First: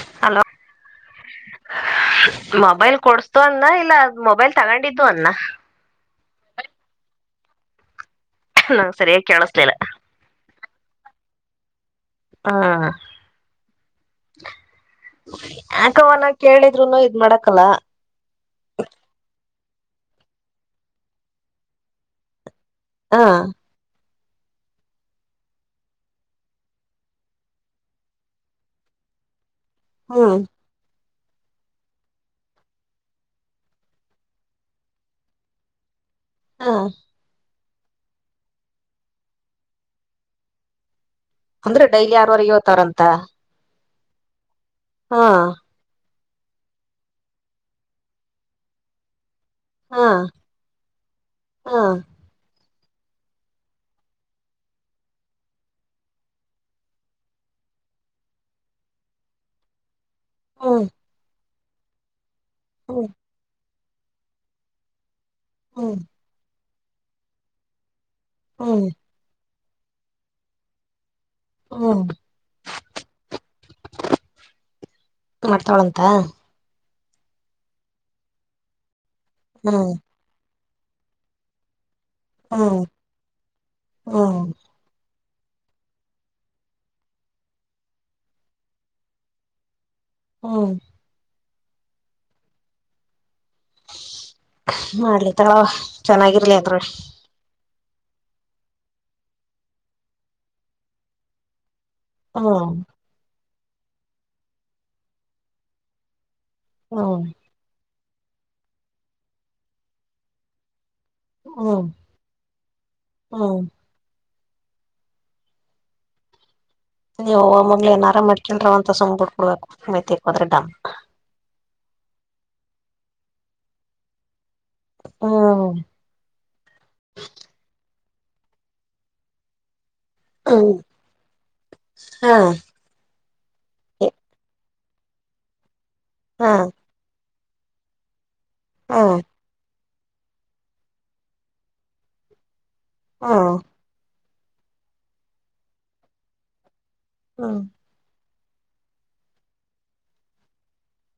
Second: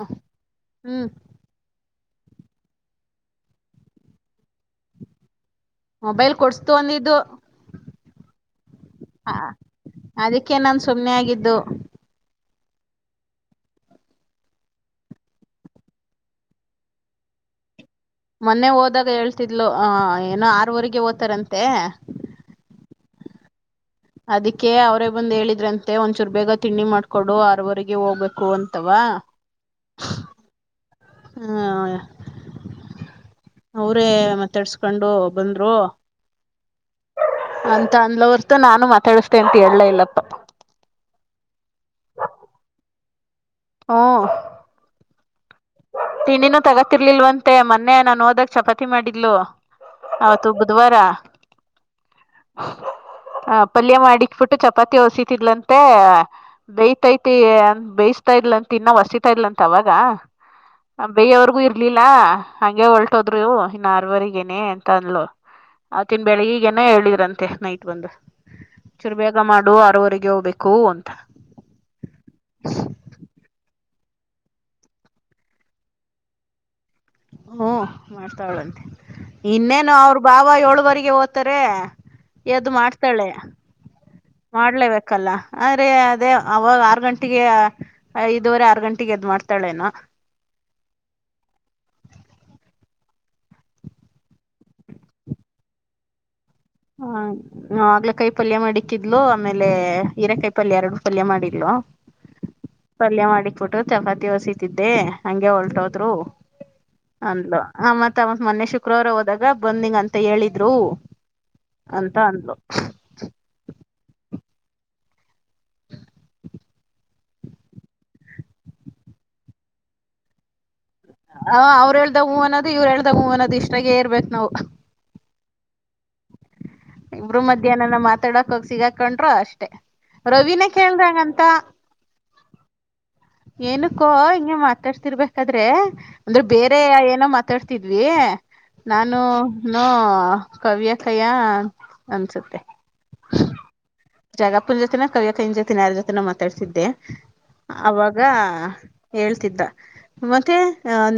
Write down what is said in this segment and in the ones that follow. ಹ ಹಲೋ ಹ್ಮ್ ಮೊಬೈಲ್ ಕೊಡ್ಸ್ತು ಅಂದ್ನ, ಇಲ್ಲ ಮೊಬೈಲ್ ತಗೊಂಡಿದ್ದು ಅಂದ್ನ. ಮೊಬೈಲ್ ಕೊಡ್ಸ್ತು ಅಂದಿದ್ದು. ನಂಗ್ ಸರಿಯಾಗಿ ಹ ಕೇಳಸ್ಲಿಲ್ಲ ಅದಕ್ಕೆ ನಾನ್ ಸುಮ್ಮ್ನೆ ಆಗಿದ್ದು. ಹಾ ಯಾಕವನ್ನ ಕೇಳಿದ್ರುನು ಇದ್ ಮಾಡಕಲ್ಲ. ಇಲ್ಲ ಹ ಏನೋ ಆರುವರೆಗೆ ಹೋತಾರಂತೆ. ಹಾ ಅದಿಕ್ಕೆ ಅವರೇ ಬಂದ್ ಹೇಳಿದ್ರಂತೆ ಒಂದ್ಚೂರು ಬೇಗ ತಿಂಡಿ ಮಾಡ್ಕೊಡು ಆರುವರೆಗೆ ಹೋಗ್ಬೇಕು ಅಂತವ. ಹಾ ಹ್ಮ್ ಹ ಅವರೇ ಮಾತಾಡ್ಸ್ಕೊಂಡು ಬಂದ್ರು. ಹಾ ಅಂತ ಅಂದಲು ಹೊರ್ತು ನಾನು ಮಾತಾಡಿಸ್ದೇ ಅಂತ ಹೇಳ್ಲೇ ಇಲ್ಲಪ್ಪ. ಅಂದ್ರೆ ಡೈಲಿ ಆರವರೆಗೆ ಏಳ್ತಾರಂತ? ಹಾ ಹಾಂ ತಿಂಡಿನೂ ತಗತಿರ್ಲಿಲ್ವಂತೆ ಮೊನ್ನೆ ನಾನು ಹೋದಾಗ್ ಚಪಾತಿ ಮಾಡಿದ್ಲು. ಹಾ ಅದು ಬುಧ್ವಾರ. ಹಾ [inaudible] ಹ ಪಲ್ಯ ಮಾಡಿಕ್ಬಿಟ್ಟು ಚಪಾತಿ ಹೊಸಿತಿದ್ಲಂತೆ ಬೇಯ್ತೈತಿ ಬೇಯ್ಸ್ ತಾ ಇದ್ಲಂತ ಇನ್ನ ವಸಿತಾ ಇದ್ಲಂತ ಅವಾಗ? ಹ್ಮ್ ಬೇಯೊವರ್ಗೂ ಇರ್ಲಿಲ್ಲ ಹಂಗೆ ಹ್ಮ್ ಹೊಲ್ಟೋದ್ರು. ನಾರ್ವರೆಗೇನೆೇ ಅಂತ ಅನ್ಲು ಹ್ಮ್ ಆಕೆ ಬೆಳಿಗ್ಗೆಗೆನೇ ಹೇಳಿದ್ರಂತೆ ನೈಟ್ ಬಂದು. ಹ್ಮ್ ಚೂರು ಬೇಗ ಮಾಡು ಆರುವರೆಗೆನೇ ಹೋಗ್ಬೇಕು ಅಂ ಹ್ಮ ಮಾಡ್ತಾಳಂತ ಹೂ ಮಾಡ್ತಾಳಂತೆ ಹ್ಮ್ ಇನ್ನೇನು ಅವ್ರ ಬಾಬಾ ಏಳುವರೆಗೆ ಹೋತರೆ. ಎದ್ ಹ್ಮ್ ಮಾಡ್ತಾಳೆ ಹ್ಮ್ ಮಾಡ್ಲೇಬೇಕು. ಕ್ಕಲ್ಲ ಆದ್ರೆ ಅದೇ ಅವಾಗ ಆರ್ ಗಂಟೆಗೆ ಐದುವರೆ ಆರ್ ಗಂಟೆಗೆ ಎದ್ ಮಾಡ್ತಾಳೇನೋ. ಹ್ಮ ಮಾಡ್ಲಿ ತಗಳವ ಚೆನ್ನಾಗಿರ್ಲಿ. ಅಂದ್ರ ಹಾ ಹಾಗಲ್ಕಾಯ್ ಪಲ್ಯ ಮಾಡಿಕ್ಕಿದ್ಲು ಆಮೇಲೆ ಹೀರೆಕಾಯ್ ಪಲ್ಯ ಎರಡು ಪಲ್ಯ ಮಾಡಿದ್ಲು. ಹಾ ಬಿಟ್ಟು ಚಪಾತಿ ಹೊಸತಿದ್ದೆ ಹಂಗೆ ಹೊಲ್ಟ್ಹೋದ್ರು ಹ್ಮ್ ಅಂದ್ಲು ಆ ಮತ್ತೆ ತ ಮೊನ್ನೆ ಶುಕ್ರವಾರ ಹೋದಾಗ ಬಂದಿಂಗಂತ ಹೇಳಿದ್ರು ಹ್ಮ್ ಅಂತ ಅಂದ್ಲು. ಹ್ಮ್ ಯವ್ವ ನೀವ್ ಏನಾರಾ ಮಾಡ್ಕಲ್ರವ್ವ ಅಂತ ಸುಮ್ ಬಿಡ್ ಕೊಡ್ಬೇಕು [unintelligible] ಹ ಅವ್ರ್ ಹೇಳ್ದಾಗ ಹೂ ಅನ್ನೋದು ಇವ್ರ್ ಹೇಳ್ದಾಗ ಹೂ ಅನ್ನೋದು ಇಷ್ಟಾಗೆ ಇರ್ಬೇಕು ನಾವು. ಹಾ ಇಬ್ರು ಮಧ್ಯಾಹ್ನನ ಮಾತಾಡಕ್ ಹೋಗ ಸಿಗಾಕೊಂಡ್ರು ಅಷ್ಟೇ ರವಿನ ಹ್ಮ್ ಕೇಳ್ದಂಗಂತ ಹಾ ಏನಕ್ಕೋ ಹಿಂಗಗೆ ಮಾತಾಡ್ತಿರ್ಬೇಕಾದ್ರೆ ಅಂದ್ರೆ ಹಾ ಬೇರೆ ಏನೋ ಮಾತಾಡ್ತಿದ್ವಿ ಹಾ ನಾನು ನೂ ಕವ್ಯ ಕಯ ಅನ್ಸುತ್ತೆ ಹಾ ಜಗಾಪ್ಪುನ ಜೊತೆನ ಕವ ಕನ ಜೊತೆ ನ ಯಾರ ಜೊತೆನ ಮಾತಾಡ್ತಿದ್ದೆ ಹಾ ಅವಾಗ ಹೇಳ್ತಿದ್ದ ಮತ್ತೆ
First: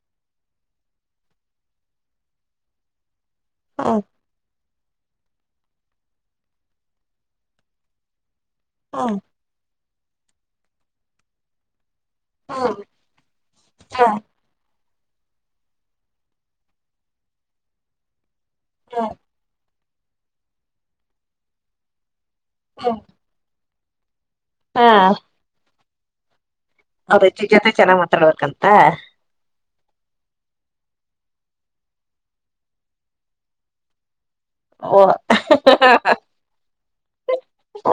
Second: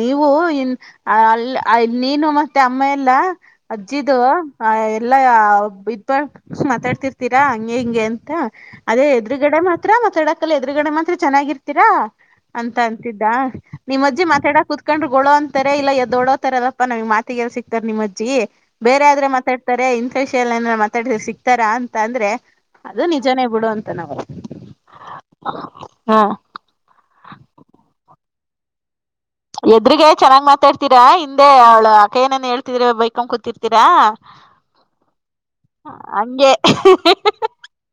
ನೀವು ಇ ಹ ನೀನು ಮತ್ತೆ ಅಮ್ಮ ಎಲ್ಲ ಹ್ಮ ಅಜ್ಜಿದು ಆ ಎಲ್ಲಾ ಇದ್ಬ ಮಾತಾಡ್ತಿರ್ತೀರಾ ಹೆಂಗೆ ಅಂತ ಅದೇ ಹ್ಮ್ ಎದುರುಗಡೆ ಮಾತ್ರ ಮತ್ ಎಡಕಲ್ಲ ಎದುರುಗಡೆ ಮಾತ್ರ ಚೆನ್ನಾಗಿರ್ತೀರಾ ಹ್ಮ್ ಅಂತ ಅಂತಿದ್ದ ನಿಮ್ಮ ಹ್ಮ ಅಜ್ಜೆ ಮಾತಾಡ ಕುತ್ ಸಿಕಂಡ್ರ್ ಗೊಳೋ ಅಂತಾರೆ ಇಲ್ಲ ಎದ ದೊಡೋತಾರ ಅದಪ್ಪ ನಮ್ ಮಾತಿಗೆಲ್ಲ ಸಿಕ್ತಾರೆ ನಿಮಜಿ ಬೇರೆ ಹ್ಮ್ ಆದ್ರೆ ಮಾತಾ ತಾರೆ ಇಂಥ ವಿಷಯಲ್ಲ ಏನಾರ ಮಾತಾಡಿದ್ರ ಸಿಕ್ತಾರಾ ಅಂತ ಅಂದ್ರೆ ಹ್ಮ್ ಅದು ನಿಜನೇ ಬಿಡು ಅಂತ ನರು ಹಾ ಹಾ ಅವರ ಅಜ್ಜಿ ಜೊತೆ ಚೆನ್ನಾಗ್ ಮಾತಾಡ್ಬೇಕಂತ ಎದ್ರಗ ಚೆನ್ನಾಗ್ ಮಾತಾಡ್ತೀರಾ ಹಿಂದೆ ಅವ್ಳ ಅಕ್ಕ ಏನನ್ ಹೇಳ್ತಿದ್ರ ಬೈಕೊ ಕೂತಿರ್ತೀರಾ ಓ ಹಂಗೆ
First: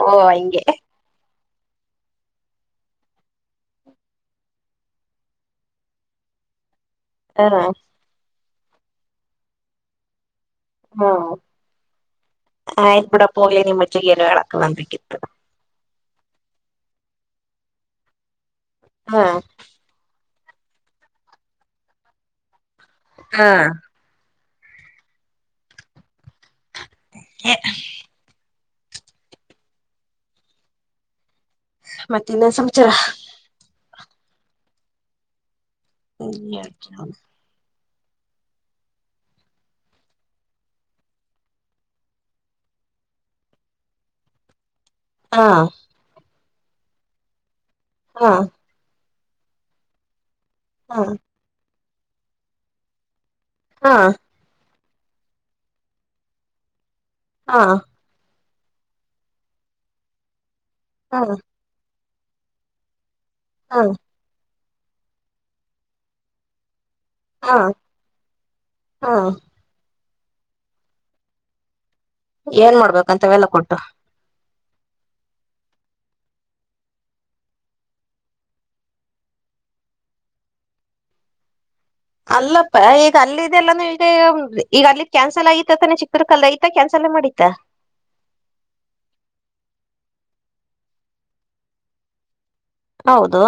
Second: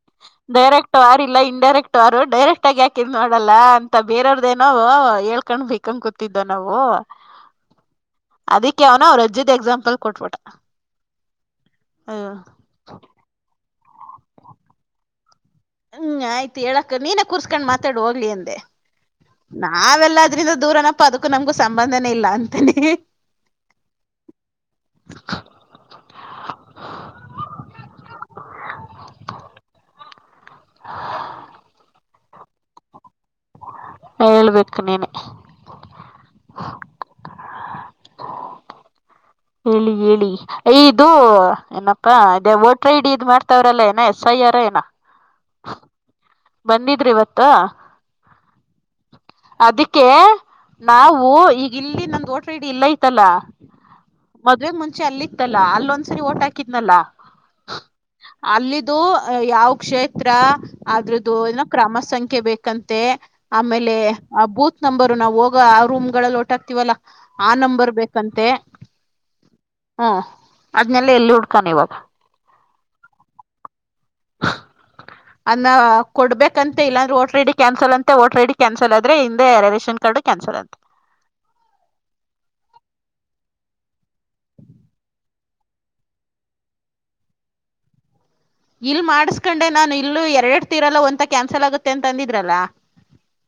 ಓ ಹಂಗೆ ಡೈರೆಕ್ಟ್ ವಾರಿಲ್ಲ ಇ ಡೈರೆಕ್ಟ್ ಅವರು ಡೈರೆಕ್ಟ್ ಆಗಿ ಯಾಕಿದ್ ನೋಡಲ್ಲ ಅಂತ ಬೇರವ್ರದೇನೋ ಹೇಳ್ಕೊಂಡ್ ಬಬೇಕ ಕೂ ತಿದ್ದ ನಾವು ಹ ಅದಿ ಯ ಅವನ ಅವ್ರ ರಜ್ಜದ ಎಕ್ಸಾಂಪಲ್ ಕೊಟ್ಬಿಟ ಹ್ಮ ಆಯ್ತು ಬಿಡಪ್ಪ ಹೋಗ್ಲಿ ನಿಮ್ಮಜ್ಜಿ ಏನೋ ನಂಬಿಕೆ ಇರುತ್ತದೆ ಹ್ಮ್ ಆಯ್ತು ಹೇಳಕ್ ನೀನ ಕೂರ್ಸ್ಕೊಂಡ್ ಮಾತಾಡ ಹೋಗ್ಲಿ ಅಂದೆ ಹಾ ನಾವೆಲ್ಲ ಅ್ರಂದ ದೂರನಪ್ಪ ಅದಕ್ಕೂ ನಮ್ಗ ಸಂಬಂಧನೇ ಇಲ್ಲ ಅ ಹಾ [inaudible] ಹ [unintelligible] ಹ ಮತ್ತೆ ಇನ್ನನು ಸಮಾಚಾರ ಹೇಳ್ಬೇಕು ನೀನೆ ಸರಿಯ ಹೇಳಿ ಹೇಳಿ ಇದು ಏನಪ್ಪಾ ಅ ವೋಟ್ರ ಐ ಡಿ ಇದ್ ಮಾಡ್ತವ್ರಲ್ಲ ಏನ ಎಸ್ ಐ ಯಾರಏನಾ ಹಾ ಬಂದಿದ್ರಿ ಇವತ್ತ ಹಾ ಅದಕ್ಕೆ ಹಾ ನಾವು ಈಗ ಇಲ್ಲಿ ನಮ ವೋಟರ್ ಐಡಿ ಇಲ್ಲ ಐತಲ್ಲ ಹಾ ಮದ್ವೆ ಮುಂಚೆ ಅಲ್ಲಿ ಇತ್ತಲ್ಲ ಅಲ್ಲೊಂದ್ಸರಿ ಓಟ್ ಹಾಕಿದ್ನಲ್ಲಾ ಹಾ ಅಲ್ಲಿದ್ದು ಯಾವ ಕ್ಷೇತ್ರ ಹಾ ಏನ ಕ್ರಮ ಸಂಖ್ಯೆ ಬೇಕಂತೆ ಹಾ ಆಮೇಲೆ ಆ ಬೂತ್ ನಂಬರು ನಾವು ಹೋಗ ಆ ರೂಮ್ ಗಳಗಳಲ್ಲಿ ವೋಟ್ ಆಗ್ತಿವಲ್ಲಾ ಆ ನಂಬರ್ ಬೇಕಂತೆ ಹಾ ಹ್ಮ್ ಅದ್ನೆೆಲ್ಲ ಎಲ್ಲಿ ಹುಡ್ಕಾನ ಇವಾಗ ಏನ್ ಮಾಡ್ಬೇಕಂತ ಎಲ್ಲ ಕೊಟ್ಟು [unintelligible] ಅನ್ನ ಕೊಡ್ಬೇಕಂತ ಇಲ್ಲಾಂದ್ರೆ ಓಟ್ರ ಡಿ ಕ್ಯಾನ್ಸಲ್ ಅಂತೆ ವಓಟ ರ ಡಿ ಕ್ಯಾನ್ಸಲ್ ಆದ್ರೆ ಹಿಂದೆ ರೇಷನ್ ಕಾರ್ಡ್. ಕ್ಯಾನ್ಸರ್ ಆ. [inaudible] ಅಲ್ಲಪ್ಪ ಈಗ ಅಲ್ಲಿದೆಲ್ಲಾನ ಈ ಈಗ ಅಲ್ಲಿ ಕ್ಯಾನ್ಸಲ್ ಆಗತತಾನೆ ಚಿಕ್ಕದ ಕಐತ ಕ್ಯಾನ್ಸಲ್. ಲ್ಲ ಮಾಡಿತಾ. ಇಲ್ ಮಾಡಸ್ಕೊಂಡೆ ನಾನನ್ ಇಲ್ಲೂ ಎರಡ್ ತೀರಲ್ಲ ಒಂತ ಕ್ಯಾನ್ಸಲ್ ಆಗುತ್ತೆ ಅಂತ ಅಂದಿದ್ರಲ್ಲ. ಹೌದು.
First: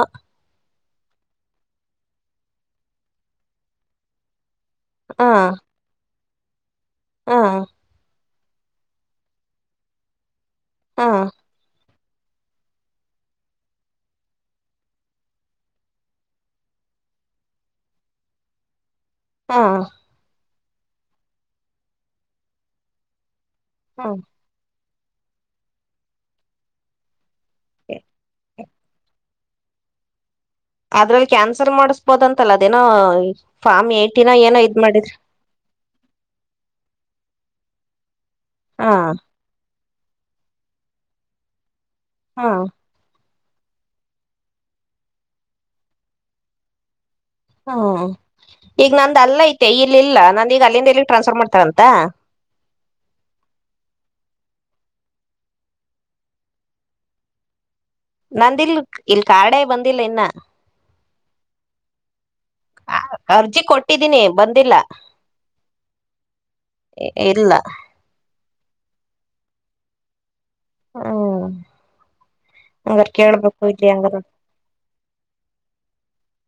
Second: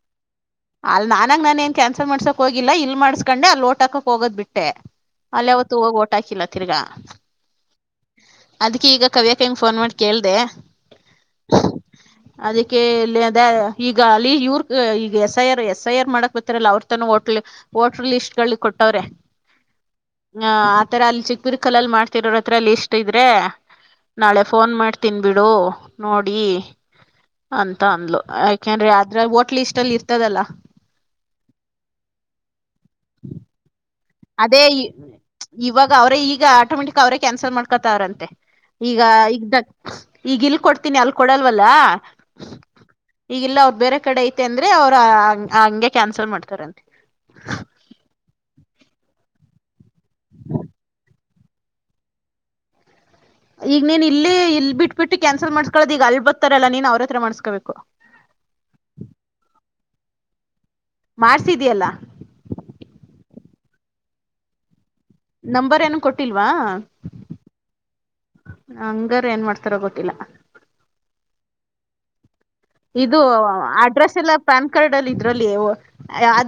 ಅಲ್ ನಾನಾಗ ನಾನ ಏನ್ ಕ್ಯಾನ್ಸಲ್ ಮಾಡಸಕ್ ಹೋಗಿಲ್ಲ ಇಲ್ ಮಾಡಸ್ಕೊಂಡೆ ಅ ಲೋಟ ಹಾಕಕ್ ಹೋಗದ್ ಬಿಟ್ಟು. ಷ್ಟೆ ಅಲ್ಲೇ ಅವತ್ತು ಹೋಗಿ ಓಟ ಹಾಕಿಲ್ಲ ತಿರ್ಗಾ. ಹಾ. ಅದ್ಕ ಈಗ ಕವ್ಯಾಕ ಹಂಗಗೆ ಫೋನ್ ಮಾಡಿ ಕೇಳ್ದ. ಹಾ. ಅದಕ್ಕೆ ಇಲ್ಲಿ ಅದ ಈಗ ಅಲ್ಲಿ ಇವ್ರ ಈಗ S I R S I R ಮಾಡಕ್ ಬರ್ತಾರಲ್ಲ ಅವ್ರ ತ ಹೋಟ್ ಲಿಸ್ಟ್. ವೋಟರ್ ಲಿಸ್ಟ್ ಗಳು ಕೊಟ್ಟವ್ರೆ. ಹಾ. ಹ ಆತರ ಅಲ್ಲಿ ಚಿಕ್ಕಬುರ್ ಕಲ್ಲ್ಲಿ ಮಾಡ್ತಿರೋರ ಹತ್ರ ಲಿಸಸ್ ಇದ್ರೆ ನಾಳೆ ಫೋನ್ ಮಾಡ. ತಿನ್ಬಿಡು ನೋಡಿ ಅಂತ ಅಂದ್ಲು ಯಾಕಂದ್ರಿ ಅ್ರ ಒ. ಲೀಸ್ಟ್ ಅಲ್ಲಿ ಇರ್ತದಲ್ಲ. ಅದ್ರಲ್ಲಿ ಕ್ಯಾನ್ಸಲ್ ಮಾಡಸ್ಬೋದ ಅಂತಲ್ಲ ಅದೇನೋ ಫಾರ್ಮ್ ಏ. ಅದೇ ಇವಾಗ ಅವರೇ ಈಗ ಆಟೋಮೆಟಿಕ್ ಅವರೇ ಕ್ಯಾನ್ಸಲ್ ಮಾಡ್ಕೊತಾವ್ರಂತೆ. ಹಾ ಈಗ ಈಗ ಈಗ ಇಲ್ ಕೊಡ್ತೀನಿ ಅಲ್ ಕೊಡಲ್ವಲ್ಲ. ಹಾ. ಈಗಿಲ್ಲ ಅವ್ರ ಬೇರೆ ಕಡೆ ಐತೆ ಅಂದ್ರೆ ಅವ್ರ ಹಂಗೆ ಕ್ಯಾನ್ಸಲ್ ಮಾಡ್ತಾರಂತೆ. ಹ್ಮ ಈಗ ನಂದ ಅಲ್ಲ ಐತೆ ಇಲ್ಲಿ ಇಲ್ಲ ನಂದೀಗ ಅಲ್ಲಿಂದ ಎಲ್ಲಿ ಟ್ರಾನ್ಸ್ಫರ್ ಮಾಡ್ತನಿ. ರಂತ. ಈಗ ನೀನ್ ಇಲ್ಲಿ ಇಲ್ ಬಿಟ್ ಬಿಿಟ್ಟು ಕ್ಯಾನ್ಸಲ್ ಮಾಡಸ್ಕೊಳ್ಳದ್ ಈಗ ಅಲ್ ಬರ್ತಾರಲ್ಲ ನೀನ್ ಅವ್ರ ಹತ್ರ ಮಾಡ್ಸ್ಕೋಬೇಕು. ನಂದಿಲ್ ಇಲ್ ಕಾಡೆ ಬಂದಿಲ್ಲ ಇನ್ನ. ಮಾಡ್ಸಿದಯಲ್ಲ. ಅರ್ಜಿ ಕೊಟ್ಟಿದ್ದೀನಿ ಬಂದಿಲ್ಲ. ನಂಬರ್ ಏನು ಕೊಟ್ಟಿಲ್ವಾ. ಇಲ್ಲ ಹಂಗಾರ ಏನ್ ಮಾಡ್ತಾರ ಗೊತ್ತಿಲ್ಲ. ಹ್ಮ. ಇದು ಅಡ್ರೆಸ್ ಎಲ್ಲ ಪ್ಯಾನ್ ಕಾರ್ಡ್ ಅಲ್ಲಿ ಇದ್ರಲ್ಲಿ.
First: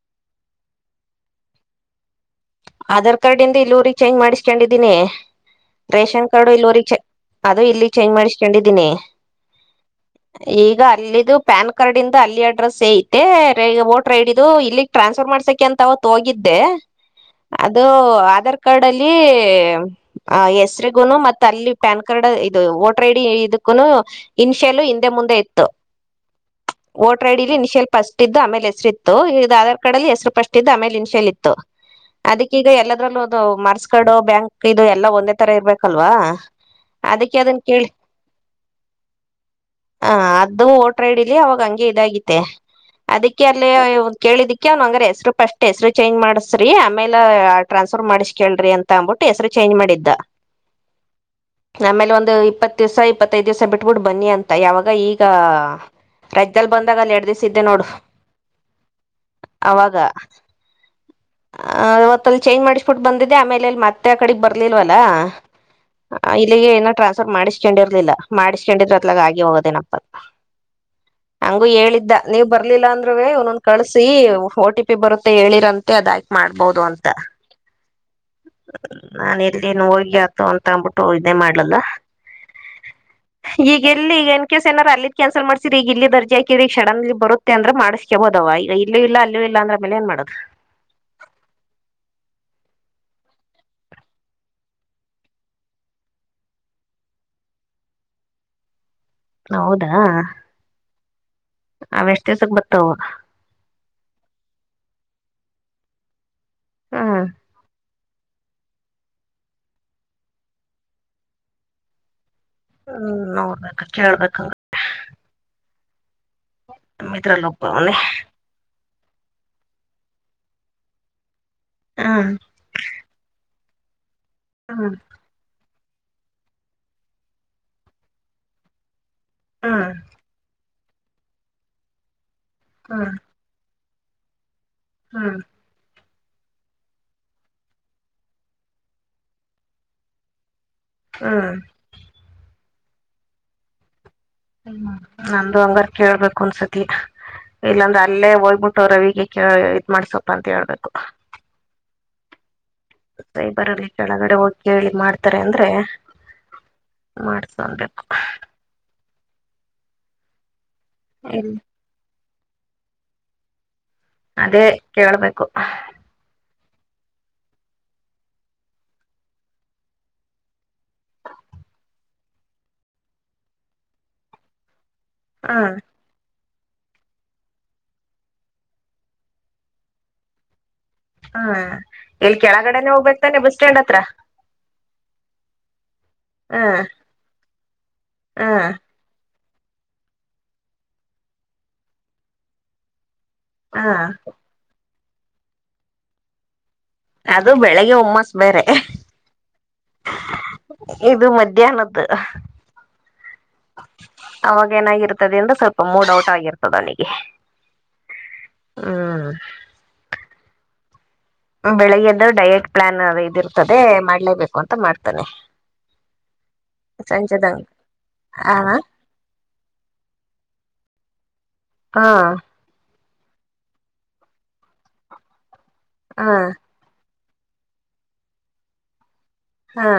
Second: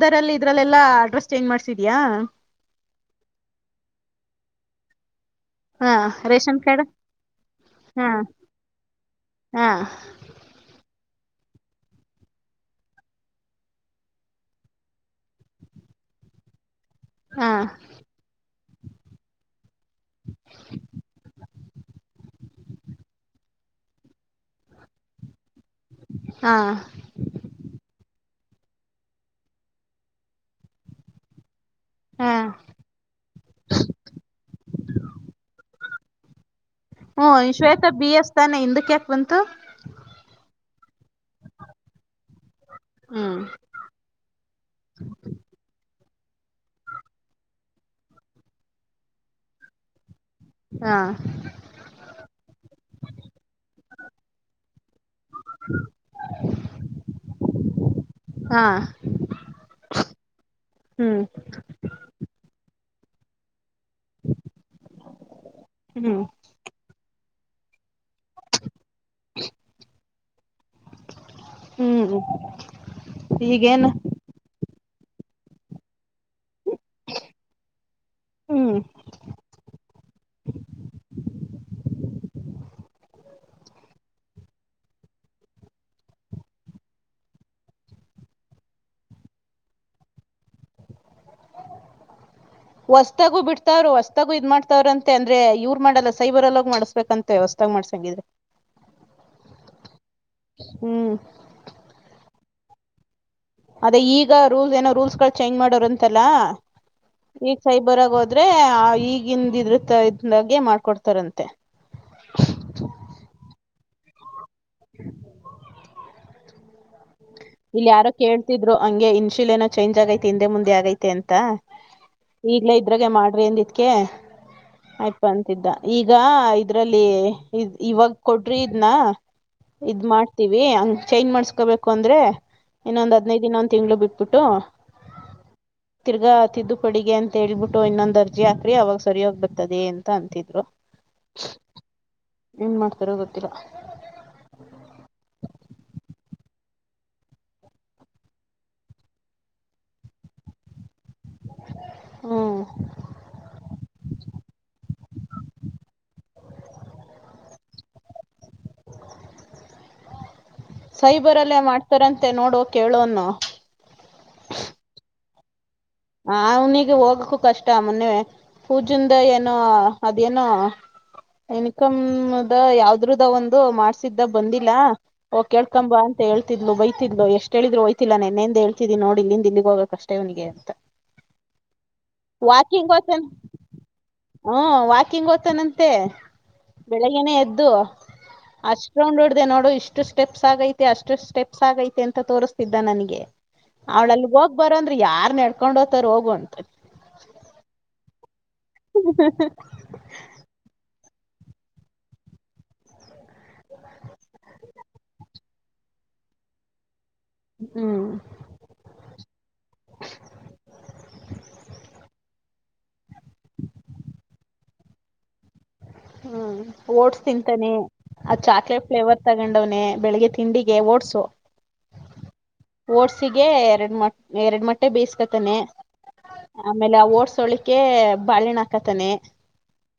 ದರಲ್ಲಿ ಇದ್ರಲ್ಲೆಲ್ಲಾ ಅಡ್ರೆಸ್ ಚೇಂಜ್ ಮಾಡ್ಸಿದ್ಯಾಾ. ಆಧಾರ್ ಕಾರ್ಡ್ ಇಂದ ಇಲ್ಲೂರಿ ಚೇಂಜ್ ಮಾಡಿಸ್ಕೊಂಡಿದ್ದೀನಿ. ಹಾ ರೇಷನ್ ಕಾರ್ಡು ಇಲ್ಲಿವ ಕಾರ್ಡ್ ಅದು ಇಲ್ಲಿ ಹಾ ಚೇಂಜ್ ಮಾಡಿಸಕೊಂಡಿದ್ದೀನಿ. ಹಾ ಈಗ ಅಲ್ಲಿ. ಇದು ಪ್ಯಾನ್ ಕಾರ್ಡ್ ಇಂದ ಅಲ್ಲಿ ಅಡ್ರೆಸ್ ಸ ಐತೆ ವೋಟರ್ ಐಡ್ ಇದು ಇಲ್ಲಿ ಟ್ರಾನ್ಸ್ಫರ್ ಮಾಡ್ಸಕೆ ಅಂತ ಅವೋಗಿ. ಇದ್ದೆ. ಹಾ ಅದು ಆಧಾರ್ ಕಾರ್ಡ್ ಅಲ್ಲಿ ಆ ಹೆಸರಿಿಗೂನು ಮತ್ತ ಅಲ್ಲಿ. ಪ್ಯಾನ್ ಕಾರ್ಡ್ ಇದು ವೋಟರ್ ಐ ಡಿ ಇದಕ್ಕೂ ಇನ್ಷಿಯಲ್ ಹಿಂದೆ ಮುಂದೆ. ಹಾ ಓಟ್ರಾಡ್ರರಿ ಸ್ವಲ್ಪ ಅಷ್ಟ. ಇು ಆಮೇಲೆ ಹೆಸರು ಇತ್ತು ಈದು ಆಧಾರ್ ಕಾರ್ಡ್ ಅಲ್ಲಿ ಹೆಸರು ಪಟ್ಟಿದ್ದು ಆಮೇಲೆ ಇನ್ಷೇಲ್ ಇತ್ತು. ಹಾ ಅದಕ್ಕೀಗ ಎಲ್ಲದ್ರಲ್ಲೂ ಒ ಮರ್ಸ್ಕಡು ಬ್ಯಾಂಕ್ ಇದು ಎಲ್ಲಾ ಒಂದೇ ತರ ಇರ್ಬೇಕಲ್ವಾ. ಹ್ಮ ಅದಕ್ಕೆ ಅದನ್ನ ಕೇಳಿ ಶ್ವೇತಾ ಬಿ ಎಸ್ ತಾನೆ ಹಿಂದಕ್ ಯಾಕೆ ಬಂತು ಹ ಅದು. ಇಲಿ ಅವಾಗ ಹಂಗೆ ಇದಾಗಿ ಹ್ಮ್ ಅದಕ್ಕೆ ಅಲ್ಲಿ ಕೇಳಿದಿಕ್ಕೆ ಅವ್ನು ಹಂಗ್ರ ಹೆಸರು ಪಷ್ಟಟ್ ಹೆಸರು. ಚೇಂಜ್ ಮಾಡಸ್ರಿ ಆಮೇಲೆ ಟ್ರಾನ್ಸ್ಫರ್ ಮಾಡಿಸ ಕೇಳ್ರಿ ಅಂತ ಅಂದ್ಬಿಟ್ಟು ಹೆಸ್ರ ಚೇಂಜ್ ಮಾಡಿದ್ದ. ಹಾ. ಆಮೇಲೆ ಒಂದು ಇಪ್ಪತ್ ದಿವ್ಸ ಇಪ್ಪತ್ತೈದ್ ದಿವ್ಸ ಬಿಟ್ಬಿಟ್ಟ ಬನ್ನಿ ಅಂತ ಯಾವಾಗ ಈಗ. ರಜಲ್ ಬಂದಾಗ ಅಲ್ಲಿ ಎರಡ್ ದಿವಸ ಇದ್ದೆ ನೋಡು. ಹಾ ಅವಾಗ ಹ್ಮ್ ಆವತ್ತಲ್ಲಿ ಚೇಂಜ್ ಮಾಡಿಸ್ಬಿು ಬಂದಿದೆ ಆಮೇಲೆ ಅಲ್ಲಿ ಮತ್ತೆ ಆ ಕಡೆ ಬರ್ಲಿಲ್ವಲ್ಲ ಹ್ಮ್ ಇಲ್ಲಿಗೆ ಟ್ರಾನ್ ಸಪರ್ ಮಾಡಿಸ್ಕೊಂಡಿರ್ಲಿಲ್ಲ. ಮಾಡಿಸಕೊಂಡಿದ್ರೆ ಅತ್ಲಾಗ ಆಗಿ ಹೋಗೋದೇನಪ್ಪ. ಹಂಗು ಹೇಳಿದ್ದ ಹ್ಮ್ ನೀವ್ ಬರ್ಲಿಲ್ಲ ಅಂದ್ೂ ಒನ್ನೊಂದ ಈಗೇನು ಕಳ್ಸಿ ಒಟಿ ಪಿ ಬರುತ್ತೆ ಹೇಳಿರಂತೆ, ಅದಯ್ಕ ಮಾಡ್ಬೋದು ಅಂತ ಹ್ಮ್ ನಾನ ಎಲ್ಲಿನು ಹೋಗಿ ಆತು ಅಂತ ಅಂದ್ಬಿಟ್ಟು ಇದೇ ಮಾಡ್ಲಲ್ಲ. [unintelligible] ಈಗಗೆಲ್ಲಿ ಈಗಏನ್ ಕಸ್ ಏನಾರ ಅಲ್ಲಿದ ಕ್ಯಾನ್ಸಲ್ ಮಾಡಸೀರಿ ಈಗ ಇಲ್ಲಿ ದರ್ಜಿ ಹಾಕಿ ಈ ಷಡನ್ಲ್ ಬರುತ್ತೆ ಅಂದ್ರೆ ಮಾಡಿಸಕೊಬಹದು. ವಾ ಈಗ ಇಲ್ಲೂ ಇಲ್ಲ ಅಲ್ಲೂ ಇಲ್ಲ ಅಂದ್ರ ಮೇಲೆ ಏನ್ ಮಾಡದು? ಹೊಸದಾಗು ಬಿಡ್ತಾವ್ರರು. ಹೊಸ್ತಾಗು ಇದ್ ಮಾಡ್ತಾವ್ರ ಅಂತೆ ಅಂದ್ರೆ ಇವ್ರು ಮಾಡಲ್ಲ ಸೈಬರ್ ಎಲ್ಲೋಗ ಮಾಡಸ್ಬೇಕಂತೆ ಹೊಸದಾಗ್ ಮಾಡ್ಸಂಗಿದ್ರೆ ಹೌದಾ ಹ್ಮ್ ಅವ ಎಷ್ಟ್ ದಿವ್ಸಕ್ಕೆ ಬರ್ತಾವ? ಅದೇ ಈಗ ರೂಲ್ಸ್ ಏನೋ ರೂಲ್ಸ್ ಗಳು ಚೇಂಜ್ ಮಾಡೋರು ಅಂತಲ್ಲ ಹ್ಮ್ ಈಗ ಸೈ ಬರಾಗ ಹೋದ್ರೆ ಆ ಈಗಿಂದ ಇದ್ರ ಇದಾಗೆ ಮಾಡ್ಕೊಡ್ತಾರಂತೆ. ಹ್ಮ್ ನೋಡ್ಬೇಕ ಕೇಳ್ಬೇಕ. [unintelligible] [unintelligible] ಇಲ್ಲ ಒಬ್ಬವನೆ ಯಾರೋ ಕೇಳ್ತಿದ್ರು. ಹಂಗೆ ಇನ್ಶುಲನ ಚೇಂಜ್ ಆಗೈತಿ ಹಿಂದೆ ಮುಂದೆ ಆಗೈತೆ ಅಂತ ಹ್ಮ್ ಈಗ್ಲೇ ಇದ್ರಾಗೆ ಮಾಡ್ರಿಂದಿ ಕೇ ಹ್ಮ್ ಆಯ್ತು ಅಂತಿದ್ದ ಈಗ ಇದ್ರಲ್ಲಿ್ ಇವಾಗ ಕೊಡ್ರಿ ಇದ್ನ. ಹ್ಮ್ ಇದ್ ಮಾಡ್ತೀವಿ ಹಂಗ್ ಚೈಂಜ್ ಮಾಡಸ್ಕೋಬೇಕು ಅಂದ್ರೆ ಇನ್ನೊಂದ್ ಹದ್ನೈದ ದಿನ ತಿಂಳ ಬಿಟ್ಬಿಟ್ಟು ಹಾ ತಿರ್ಗಾತಿದ್ದು ಪಡಿಗೆ ಅಂತ ಹೇಳ್ಬಿಟ್ಟು ಇನ್ನೊಂದ್ ಅರ್ಜಿ ಹಾಕ್ರಿ ಅವಾಗ ಸರಿಯೋಗ್ ಬರ್ತದೆ ಅಂತ ಅಂತಿದ್ರು ಹ್ಮ್ ಏನು ಮಾಡ್ತಾರೋ ಗೊತ್ತಿಲ್ಲ ಹ್ಮ್ ನಂದುು ಹಂಗಾರ್ ಕೇಳ್ಬೇಕು ಒನ್ಸತಿ. ಇಲ್ಲಾಂದ್ರೆ ಅಲ್ಲೇ ಹೋಗ್ಬಿಟ್ಟವ್ ರವಿಗೆ ಇದ್ ಮಾಡ್ಸೊಪ್ಪ ಅಂತ ಹೇಳ್ಬೇಕು. ಹ್ಮ ಸೈಬರ್ ಅಲ್ಲಿ ಕೆಳಗಡೆ ಹೋಗಿ ಕೇಳಿ ಮಾಡ್ತಾರೆ, ಅಂದ್ರೆ ಮಾಡಸ್ಕೊಬೇಕು. ಇಲ್ ಸೈಬರ್ಲ್ಲೇ ಮಾಡ್ತಾರಂತೆ ನೋಡುುವ ಕೇಳೋನು. ಅದೇ ಕೇಳ್ಬೇಕು. ಆ ಅವ್ನಿಿಗೆ ಹೋಗಕ್ಕೂ ಕಷ್ಟ ಮೊನ್ನವೆ ಪೂಜಿಂದ ಏನೋ ಅದೇನೋ ಎನ್ಕಮದ ಯಾವ್ದ್ರದ ಒಂದು ಮಾಡ್ಸಿದ್ದ ಬಂದಿಲ್ಲ ಓ ಹ್ಮ್ ಕೇಳ್ಕಂಬಾ ಅಂತ ಹೇಳೇಳ್ ಿದ್ಲು ಬೈತಿದ್ಲು ಎಷ್ಟ ಹೇಳಿದ್ರು ಬಯ್ಲ್ಲ ನನ್ನೆಂದೇಳ್ತಿದನಿ ನಡಿಲ್ಲಿ ಇಂದ ಇಲ್ಲಿಗ್ೋಗಬೇಕಕ್ಷ್ಟ ಇ್ನಿಗೆ ಅಂತ. ಹ್ಮ ಇಲ್ಲಿ ಕೆಳಗಡೆನೆೇ ಹೋಗ್ಬೇಕಕ್ತಾನನೆ ಬಸ್ ಸ್ಟ್ಯಾಂಡ್ ಹತ್ರ ಹ್ಮ ವಾಕಿಂಗ್ ಓದ್ತಾನಂತೆ ಹ್ಮ್ ಬೆಳಿಗ್ನೆೇ ಎದ್ದು ದು ಹ್ಮ್ ಅಷ್ಟೌ್ ಇದೆ ನೋಡು ಇಷ್ಟು ಸ್ಟೆಪ್ಸ್ ಆಗೈತೆ ಅಷ್ಟು ಸ್ಟೆಪ್ಸ್ ಆಗೈತೆ ಅಂತ ತೋರಿಸ್ತಿದ್ದ ನನಗೆ. ಹ್ಮ್ ಅವ್ಳಲ್ಲಿ ಹೋಗ್ ಬರ ಅಂದ್ರ ಯಾರ್ ನಡ್ಕೊಂಡ್ ಹೋಗ್ತಾರ ಹೋಗುವ ಅಂತ. ಅದು ಬೆಳಿಗ್ಗೆ ಹುಮ್ಮಸ್ ಬೇರೆ ಇದು ಮಧ್ಯಾಹ್ನದ್ದು ಅವಾಗ ಏನಾಗಿರ್ತದೆ ಅಂದ್ರ ಸ್ವಲ್ಪ ಮೂಡ್ ಔಟ್ ಆಗಿರ್ತದ ಅವನಿಗೆ. ಹ್ಮ್ ಹ್ಮ್ ಬೆಳಿಗ್ಗೆದ್ದು ಡಯಟ್ ಪ್ಲಾನ್ ಅ ಇದ ಇರ್ತದೆ ಮಾಡ್ಲೇಬೇಕು ಅಂತ ಮಾಡ್ತಾನನೆ ಹ್ಮ್ ಓಟ್ಸ್ ತಿಂತಾನೆ ಅ್ ಹ ಚಾಕ್ಲೇಟ್ ಫ್ಲೇವರ್ ತಗೊಂಡವ್ನನೆ ಬೆಳಿಗ್ಗೆ ತಿಂಡಿ ಗೆ ಓಡ್ಸು ಹಾ ಓಟ್ಸಿಗೆ ಎರಡು ಮ ಎರಡು ಮೊಟ್ಟೆ ಬೇಯಿಸಕೊತಾನೆ ಹ ಆಮೇಲೆ ಆ ಓಟ್ಸ್ ಸೋಳಿಕೆ ಬಾಳೆಹಣ್ಣು ಹಾಕತಾನೆ ಹ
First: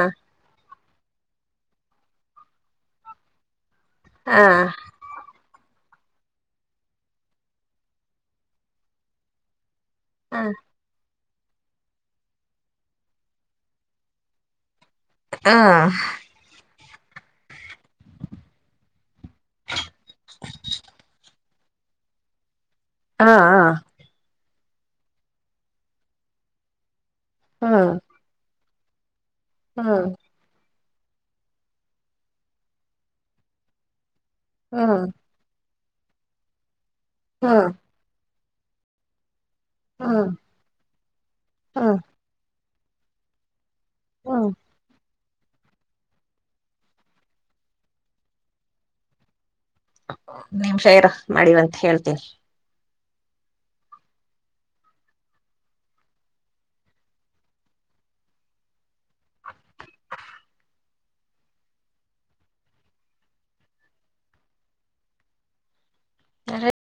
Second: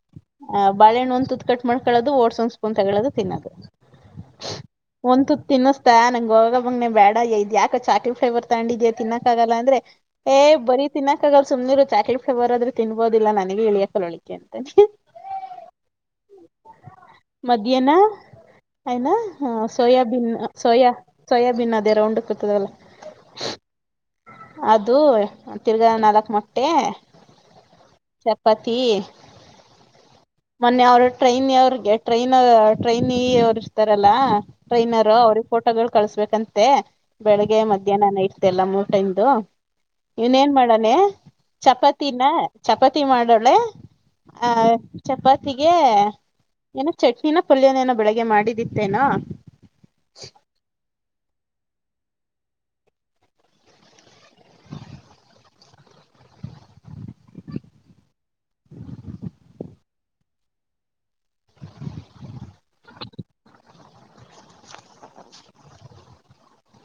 ಬಾಳಹಣ್ಣ ಒಂದ್ ತುತ್ ಕಟ್ ಮಾಡ್ಕೊಳ್ಳೋದು ಓಡ್ಸೊ ಸ್ಪೂನ್ ಅ ತೊಗೊಳೋದು ತಿನ್ನೋದು ಹಾ ಒಂದ್ ತುತ್ ತಿನ್ನಿಸ್ತಾ ನಂಗಗೆ ಹೋಗ ಬಂಗ್ನೆ ಬೇಡ ಇದದ್ ಯಕ ಚಾಕ್ಲಟ್ ಫಲೇವರ್ ತಗೊಂಡಿದೀ ತಿನ್ನಕ್ಕ ಆಗಲ್ಲ ಅಂದ್ರೆ ಹ ಏ ಬರೀ ತಿನ್ನಕ್ ಆಗ ಸುಮನೂರು ಚಾಕಲಿಟ್ ಫಲೇವರ್ ಆದ್ರೆ ತಿನ್ಬೋದಿಲ್ಲ ನನಗೆ ಇಳಿಯಕಲ ಒಳಿಕೆ ಅಂತಾನೇ ಹ ಮಧ್ಯನ ಆಯನಾ ಹ ಸೋಯಾಬೀನ್ ಸೋಯಾ ಸೋಯಾಬೀನ್ ಅದೇ ರೌಂಡ್ ಬತ್ತತಲ ಹಾ ಅದು ತಿರ್ಗಾ ನಾಲ್ಕ್ ಮೊಟ್ಟೆ ಹಾ ತೀ ಹಾ ಮೊನ್ನೆ ಅವ್ರು ಟ್ರೈನ್ ಅವ್ರಿಗೆ ಟ್ರೈನ್ ಟ್ರೈನೀ ಅವ್ರು ಇರ್ತಾರಲ್ಲಾ ಟ್ರೈನರ್ ಅವ್ರಿಗೆ ಫೋಟೋಗಳು ಕಳಸ್ಬೇಕಂತೆ ಹಾ ಬೆಳಿಗ್ಗೆ ಮಧ್ಯಾಹ್ನ ನೈಟ್ ಎಲ್ಲ ಮೂರ್ ಟೈಮ್ ದು ಇನ್ ಏನ್ ಮಾಡಾನೆ ಹಾ ಚಪಾತಿನ ಚಪಾತಿ ಮಾಡೋಳೆ ಹಾ ಆ ಚಪಾತಿಗೆ ಏನೋ ಚಟ್ನಿನ ಪುಲ್ಯನೇಏನೋ ಬೆಳಗ್ಗೆ ಮಾಡಿದಿತ್ತೇನಾ ಒಂದು ನಿಮಿಷ ಇರು ಮಾಡುವಂತೆ ಹೇಳ್ತೀನಿ [inaudible]